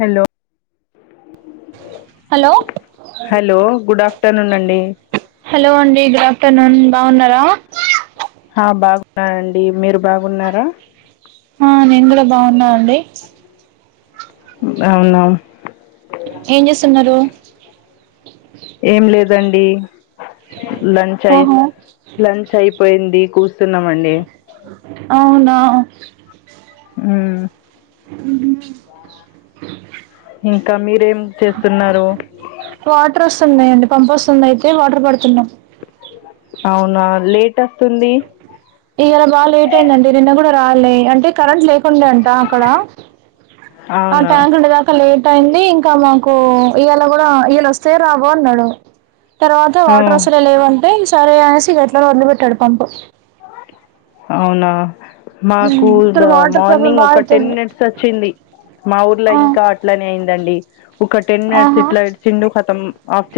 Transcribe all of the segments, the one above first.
Hello hello hello good afternoon అండి hello అండి good afternoon బావున్నారా ఆ బాగున్నాండి మీరు బాగున్నారా హా నేన్ గూడా బావున్నాండి. అవునా ఏన్ జేస్సున్నారు. ఏం లేదండి లంచ్ అయ్ ఆహా లంచ్ అయిపోయింది కూసున్నమండి. అవునా ఉ ఉ హు ఇంకా మీరేం చేస్తున్నారు. వాటర్ ఒస్సున్నయండి పంప్ ఒస్సుంది అయితే వాటర్ పడుతున్నాం అవునా లేట్ అస్తుంది. ఈయల బాగా లేట్ అయిందండి నిన్న గూడా రాలే అంటే కరెంట్ లేకుండా అంట అక్కడ ఆ అవునా ట్యాంక్ ఉండదా క లేట్ అయింది ఇంకా మాకూ ఇయల గూడా ఇయల ఒస్థాయో రావో అన్నాడు తర్వాత ఆ వాటర్ ఒసలే లేవంటే సరే అనేసి ఇగ ఎట్లనో ఒద్లిబెట్టాడు పంపు అవునా మాకు ద ఇక్కడ వాటర్ ప్రాబ్లం మార్నింగ్ బాగా ఒక టెన్ అయితుంది మినిట్స్ ఒచ్చింది. మా ఊర్లో ఆ ఇంకా అట్లనే అయిందండి ఒక టెన్ మినిట్స్ ఆహా ఇట్లా ఇడ్సిండు కతం ఆఫ్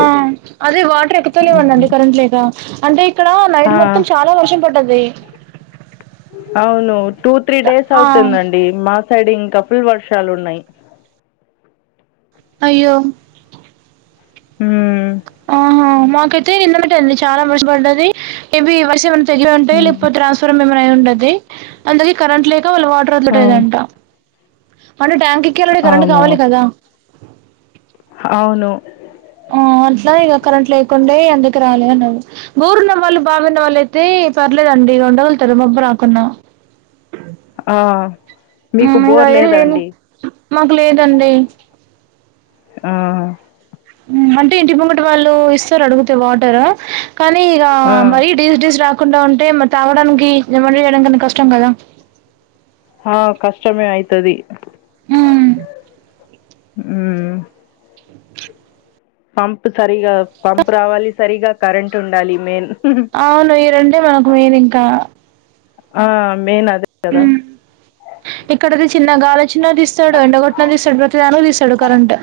ఆ అదే వాటర్ ఎక్కుతేలివండండి ఉమ్ కరెంట్ లేకా అంటే ఇక్కడా నైట్ ఆ మొత్తం చాలా వర్షం పడ్డది. అవును టూ త్రీ డేస్ ఆ అవుతుందండి మా సైడ్ ఇంకా ఫుల్ వర్షాల్ ఉన్నాయ్. అయ్యో ఉమ్ తే నిమ్మటే అడి చాలా మంచ్ పడ్డది హెవీ వర్షం అంటే ఎట్లా ఉంటా హ్మ్ లేక్పోతే ట్రాన్స్ పరం ఏమమా అయి ఉంటది అందుకే కరెంట్ లేక వాళ్ళ వాటర్ ఆ! ఒద్లతలెదంట అంటే ట్యాంక్ ఎక్కియాలంటే కరెంట్ అవును అవునా కావాలే కదా అవును ఆ అట్లానే ఇగ కరెంట్ లేకుండే అందుకెరాలే అన్నాడు బోరున్న వాళ్ళు బావున్నవాళ్ళు అయితే పర్లేదండి ఉండగల్తరు మబ్బు రాకున్నా ఆ మీకు ఇక బోర్ ఏం లేదా లేని అండి. మాకు లేదండి ఆ అంటే ఇంటి ముంగటా వాళ్ళూ ఇస్తారు అడిగుతే వాటరు కానీ ఇక ఆ మరీ డీస్ డీస్ రాకుండా ఉంటే మ తాగడాన్కి ఏమండ ఇయడానికి అంటే కష్టం గదా ఆ కష్టమే అయితది ఉమ్ ఉమ్ హామ్ పంప్ సరిగా పంప్ రావాలి సరిగా కరెంట్ ఉండాలి మెయిన్ అవును ఈ రెండే మనకు మెయిన్ ఇంకా ఆ మెయిన్ అదే కదా హ్మ్. ఇక్కడది చిన్న గాలొచ్చిన తీస్తాడు ఎండగొట్టిన తీస్తాడు ప్రతిదానికి తీస్తాడు కరెంట్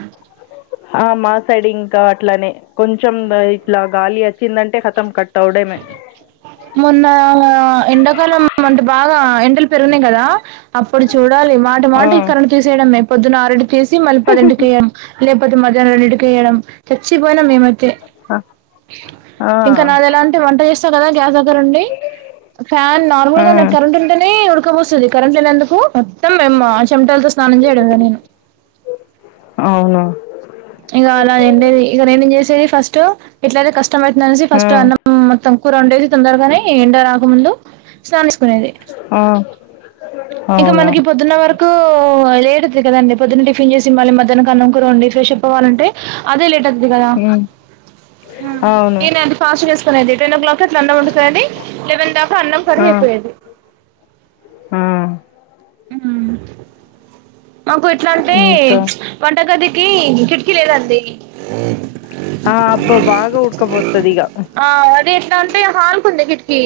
ఆ మా సైడ్ ఇంకా అట్లానే కొంచెం ఇట్లా గాలి వచ్చిందంటే కతం కట్ అవడమే [unintelligible] మొన్న ఎండాకాలం అంటే బాగా ఎండలు పెరిగినాయి కదా అప్పుడు చూడాలి మాట ఆ మాట ఈ కరెంటు తీసేయడమే పొద్దున్న ఆరింటికి తీసి మళ్ళీ పదింంటికయ లేకపోతే మధ్యాహ్నం రెండింటికి వేయడం చచ్చిపోయినా మేమైతే ఆ ఆ! ఇంకా నాది ఎలా అంటే వంట చేస్తా కదా గ్యాస్ దగ్గరుండి ఫ్యాన్ నార్మల్ ఆ గా కరెంట్ ఉంటేనే ఉడకబోస్తుంది కరెంట్ లేనందుకు మొత్తం మేము ఆ చెమటాలతో స్నానం చేయడమే నేను అవును ఇక అలా నండేది ఇక నేను చేసేది ఫస్ట్ ఎట్లయితే కష్టం పడుతుంద అనేసి ఆ ఫస్ట్ అన్న మోత్తం కుర వండేది తొందరగానే ఏండ రాకముందు స్నానం చేసుకునేది ఆ ఇంకా అవును మనకి పో పొద్దున్న వరకు లేట్ అయింది కదండి పొద్దున్న టిఫిన్ చేసి మళ్లీ మధ్యాహ్నం అన్నం కూర వండి ఫ్రెష్ అప్ అవ్వాలంటే అదే లేట్ అది కదా ఉమ్ అవును నేను అంత ఫాస్ట్ గా చేసుకునేది టెన్ ఓ క్లాక్ అట్లా అన్నం వండుకొని లేవెన్ దాకా అన్నం కర్రీ ఆ అయిపోయేది ఆ ఉమ్ మాకు ఎట్లా అంటే ఇంకా వంటగదికి కిటికీ లేదండి ఆ అబ్బ బాగా ఉడుక కోస్తదిక ఆ అది ఎట్లా అంటే హాల్కుంది కిటికి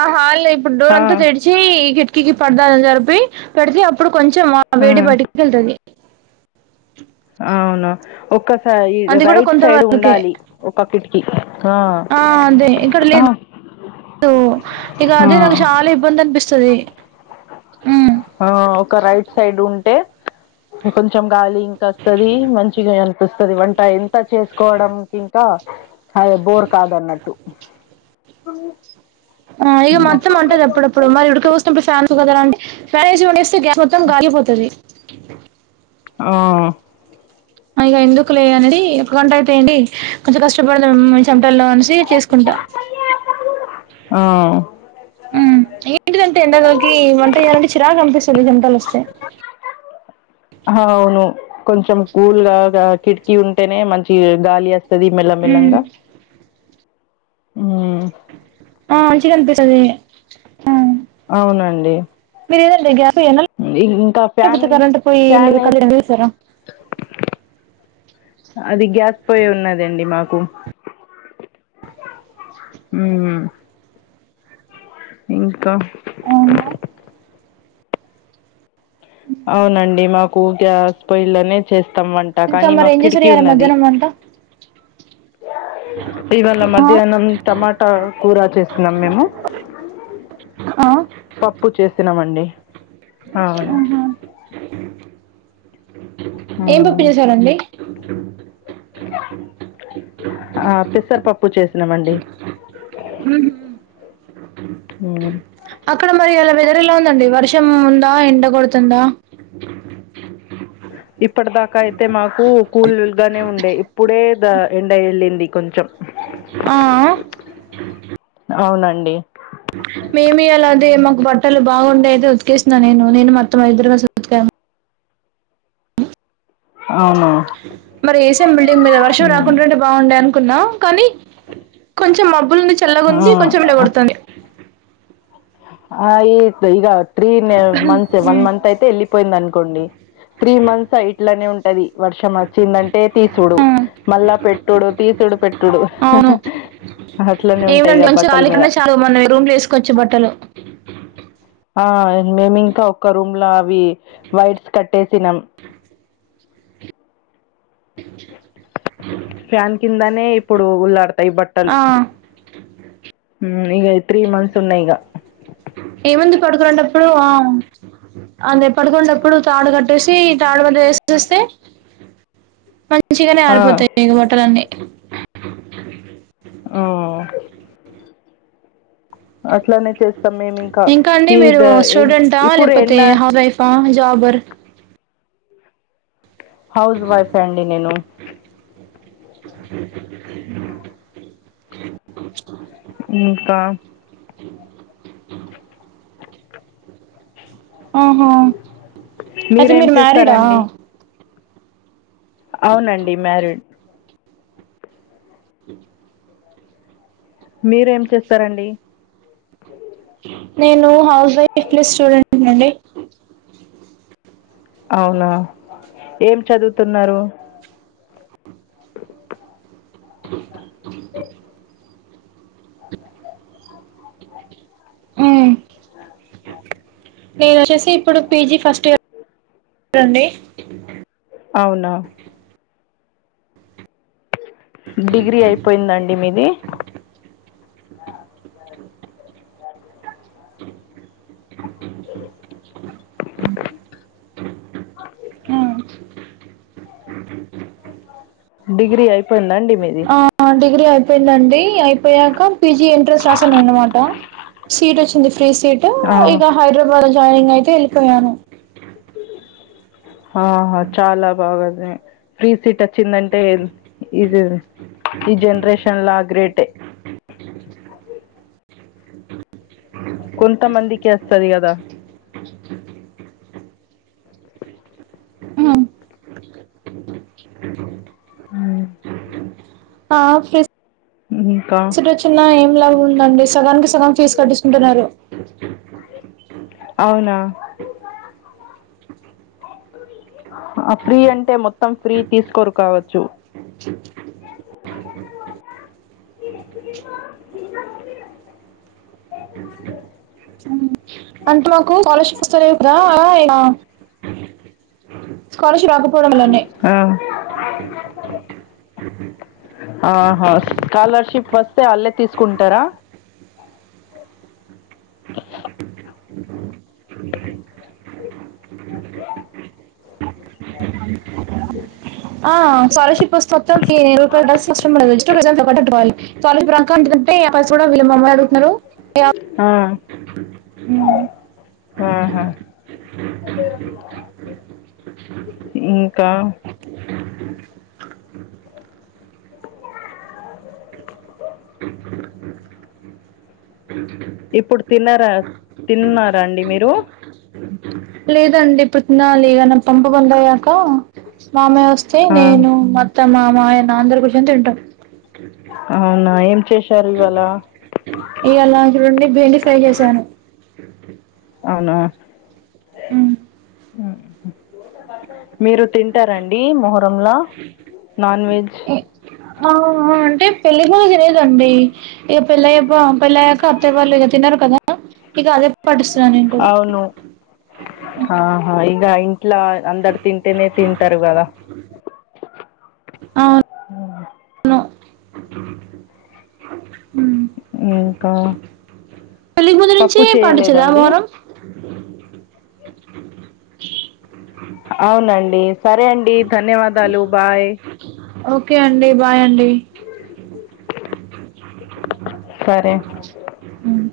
ఆ హాల్లో ఇప్పుడు డోర్ ఆ అంత తెరిస్ చీ కిటికీకి పడదని జరిపి పెడితే అప్పుడు కొంచెం ఆ వేడి బయటికి వెళ్తాది అవునా ఒక్కసై అది కూడా రైట్ కొంత సైడ్ వరకే ఉండాలి ఒక్క కిటికి ఆ ఆ అదే ఇక్కడ లేదు [unintelligible] ఇక ఆ అదే నాకు చాలా ఇబ్బంది అనిపిస్తుది ఆ ఒక రైట్ సైడ్ ఉంటే కొంచెం గాలి ఇంకా వస్తుది మంచిగా అనిపిస్తుంది వంట ఎంత చేసుకోవడానికి ఇం అదే బోర్ కాదన్నట్టు ఆ ఇక హ్మ్. మా అత్తమ్మ అంటది అప్పుడప్పుడు మరి ఉడక పోస్తున్నప్పుడు ఫ్యాన్స్ ఉంది కదా అని ఫ్యాన్ వేసి వండేస్తే గ్యాస్ మొత్తం గాలిపోతది ఆ ఇక ఎందుకు లే అనేది ఒక గంట అయితడి కొంచెం కష్టపడదాం చెమటల్లో అనేసి చేసుకుంటా ఆ ఏంటిదంటే ఎండగాలికి వంట చేయాలంటే చిరాకుగా అనిపిస్తుంది చెమటలొస్తే అవును కొంచెం కూల్ గా కిటికీ ఉంటేనే మంచి గాలి వేస్త తది మేలా ఉమ్. మేలంగా ఆ మంచిగా అనిపిస్తది ఆ అవునండి మీరు ఏదంట గ ఇం ఇంకా ఫ్యాన్ [unintelligible] కరంట పోయి ఫ్యాన్ ఏస్ కళ్యాణ తీసార అది గ్యాస్ పొయ్యి ఉన్నదండి మాకు ఉ ఇంకా అవునండి మాకు గ్యాస్ పోయెలోనే చేస్తాం వంట ఇంకా కానీ మరి మా ఏం చేశారు కిటికి ఇయాల ఉన్నది మధ్యాహ్నం వంట ఇవాళ ఆ మధ్యాహ్నం టమాటా కూర చేస్తున్నాం మేము ఆ పప్పు చేసినామండి అవును ఆహా. ఏం హ్మ్. పప్పించేశారండి ఆ పెసరపప్పు చేసినామండి ఉహు. ఊ అక్కడ మరి ఇయల వేదర ఎలా ఉందండి వర్షం ఉందా ఎండ కొడుతుందా ఇప్పటి దాకా అయితే మాకు కూలీలుగానే ఉండే ఇప్పుడే ద ఎండ ఎళ్ళింది కొంచెం ఆ ఆ అవునండి మేమిఈయాలాదె మాకు బట్టలు బాగుండేది ఉతికేసిన నేను నేను మొత్తం ఐదు రోజులు అవును మరి ఏసేం బిల్డింగ్ మీద వర్షం మ్మ్. రాకుంటన్టే బాగుండే అనుకున్నాం కానీ కొంచెం మబ్బులుంది చల్లగా ఆ, ఉంది కొంచెం ఎండగొడుతుంది ఆ ఈలెగ్ త్రీ మంత్స్ వన్ మంత్ అయితే ఎలిపోయింద అన్కోండి త్రీ మంత్స్ ఇట్లనే ఉంటది వర్షం వచ్చిందంటే తీస్ చూడు ఆ, మళ్ళా పెట్టుడు తీసుడు పెట్టుడు అవును అట్లనే ఉంటాయి బట్టల మీద తు మనరూమ్లలేసు కోచ్చు బట్టలు ఆ మేమింకా ఒక్క రూమ్ లో అవి వర్స్ కట్టేసినాం హామ్ ఫ్యాన్ కిందనే ఇప్పుడు ఉగుల్లాడతాయి బట్టలు ఆ హ్మ్ ఇగ త్రీ మంత్స్ ఉన్నాయిగ ఏమైంది పడుకునప్పుడు వం అదే పడునెప్పడు తాడు కట్టేసి తాడు కటెస్తే మంచిగనే ఆ అరిపోతాయి ఇగ బట్టలన్నీ ఆ అట్లానే చేస్తాం మేము ఇంకా అండి ఈ మీరు ద ఎన్ స్టూడెంటా ఇప్పుడు లేకపోతే ఎండ హౌస్ వైఫ్ ప ఆ జాబర్ హౌస్ వైఫ్ ఏ అండి నేను ఇంకా ఆహా అయితే మీరేం మీరు మ్యారీడ్ ఆ చేస్తారండి అవునండి మ్యారీడ్ అ [inaudible] మీరెమ్చేస్తారండి నేను హౌస్ వైఫ్‌లో స్టూడెంట్‌ని అండి అవునా ఏం చదువుతున్నారు హ మ్మ్. ఆ నేను వచ్చేసి ఇప్పుడు పీజీ ఫస్ట్ ఇయ [inaudible] ర్ అండి అవునా డిగ్రీ అయిపోయిందా అండి మీది అఓకే మ్మ్. డిగ్రీ అయిపోయిందాండి మీది ఆ డిగ్రీ అయిపోయింది అండి అయిపోయాక పీజీ ఎంట్రెన్స్ రాశాను అన్నమాట సీట్ వచ్చింది ఫ్రీ సీటు ఆ ఇక హైదరాబాద్ జాయినింగ్ అయితే ఎళ్ళిపోయాను ఆహా చాలా బాగుంది ఫ్రీ సీట్ వచ్చిందంటే ఇది ఈ జనరేషన్ల గ్రేటే కొంతమందికే అస్తది‌ కదా మ్మ్. ఉమ్ ఆ ఫ్రీ ఇంకా సీటు వచ్చిన ఏం లాభం ఉందండి సగానికి సగం ఫీజ్ కట్టిచుకుంటున్నారు అవునా ఆ ఫ్రీ అంటే మొత్తం ఫ్రీ తీసుకోరు కావచ్చు అ [unintelligible] [inaudible] అంటే మాకు స్కాలర్షిప్ వస్తలేవు కదా [unintelligible] స్కాలర్షిప్ రాక పోవడం వల్లనే ఆ ఆహా స్కాలర్షిప్ వస్తే ఆళ్ళే తీసుకుంటారా [inaudible] ఉహు [inaudible] అ ఆ ఆ స్కాలర్షిప్ వస్తే మొత్తం ఫి రూపాయి [unintelligible] స్కాలర్షిప్ రాకంటిది అంటే ఆ పైస కూడా వీళ్లు మమ్మల్నే అడుగుతున్నారు ఆ ఉమ్ ఆహా ఇంకా ఇప్పుడు తిన్నార తిన్నారా అండి మీరు లేదండి ఇప్పుడు తినాలి ఇగ నా పంపు బంద్ అయ్యాక మామయ్య వ స్తే ఆ నేను మా అత్తమ్మ మా ఆయన అందరూ కూర్చుని తింటాం అవునా ఏం చేశారు ఇవ్వాళా ఇయ్యాల రెండి బెండి ఫ్రై చేశాను అవునా ఉమ్మ్ మ్మ్ఉమ్మ్ మీరు తిం టారండి మొహరంలా నాన్ వెజ్ ఎ ఆ ఆ అంటే పెళ్లి [unintelligible] లేదండి ఇగ పెళ్ళైయ్య పోం పెళ్ళి అయ్యాక అత్తయ్య వాళ్ళు ఇగ తినరు కదా ఇగ అదే పాటిస్తున్నాను నేను కూడా. అవును ఆహా ఇగ ఇంట్ల అందడు తింటేనే తింటారు కదా అవున్ ఊమ్ ఇంకా పెళ్ళికి ముందు పప్పు నుంచి పాటించేదా చేయలేదండి మొహరం? అవునండి సరే అండి ధన్యవాదాలు బాయ్ ఓకే అండి బాయ్ అండి సరే హ్మ్.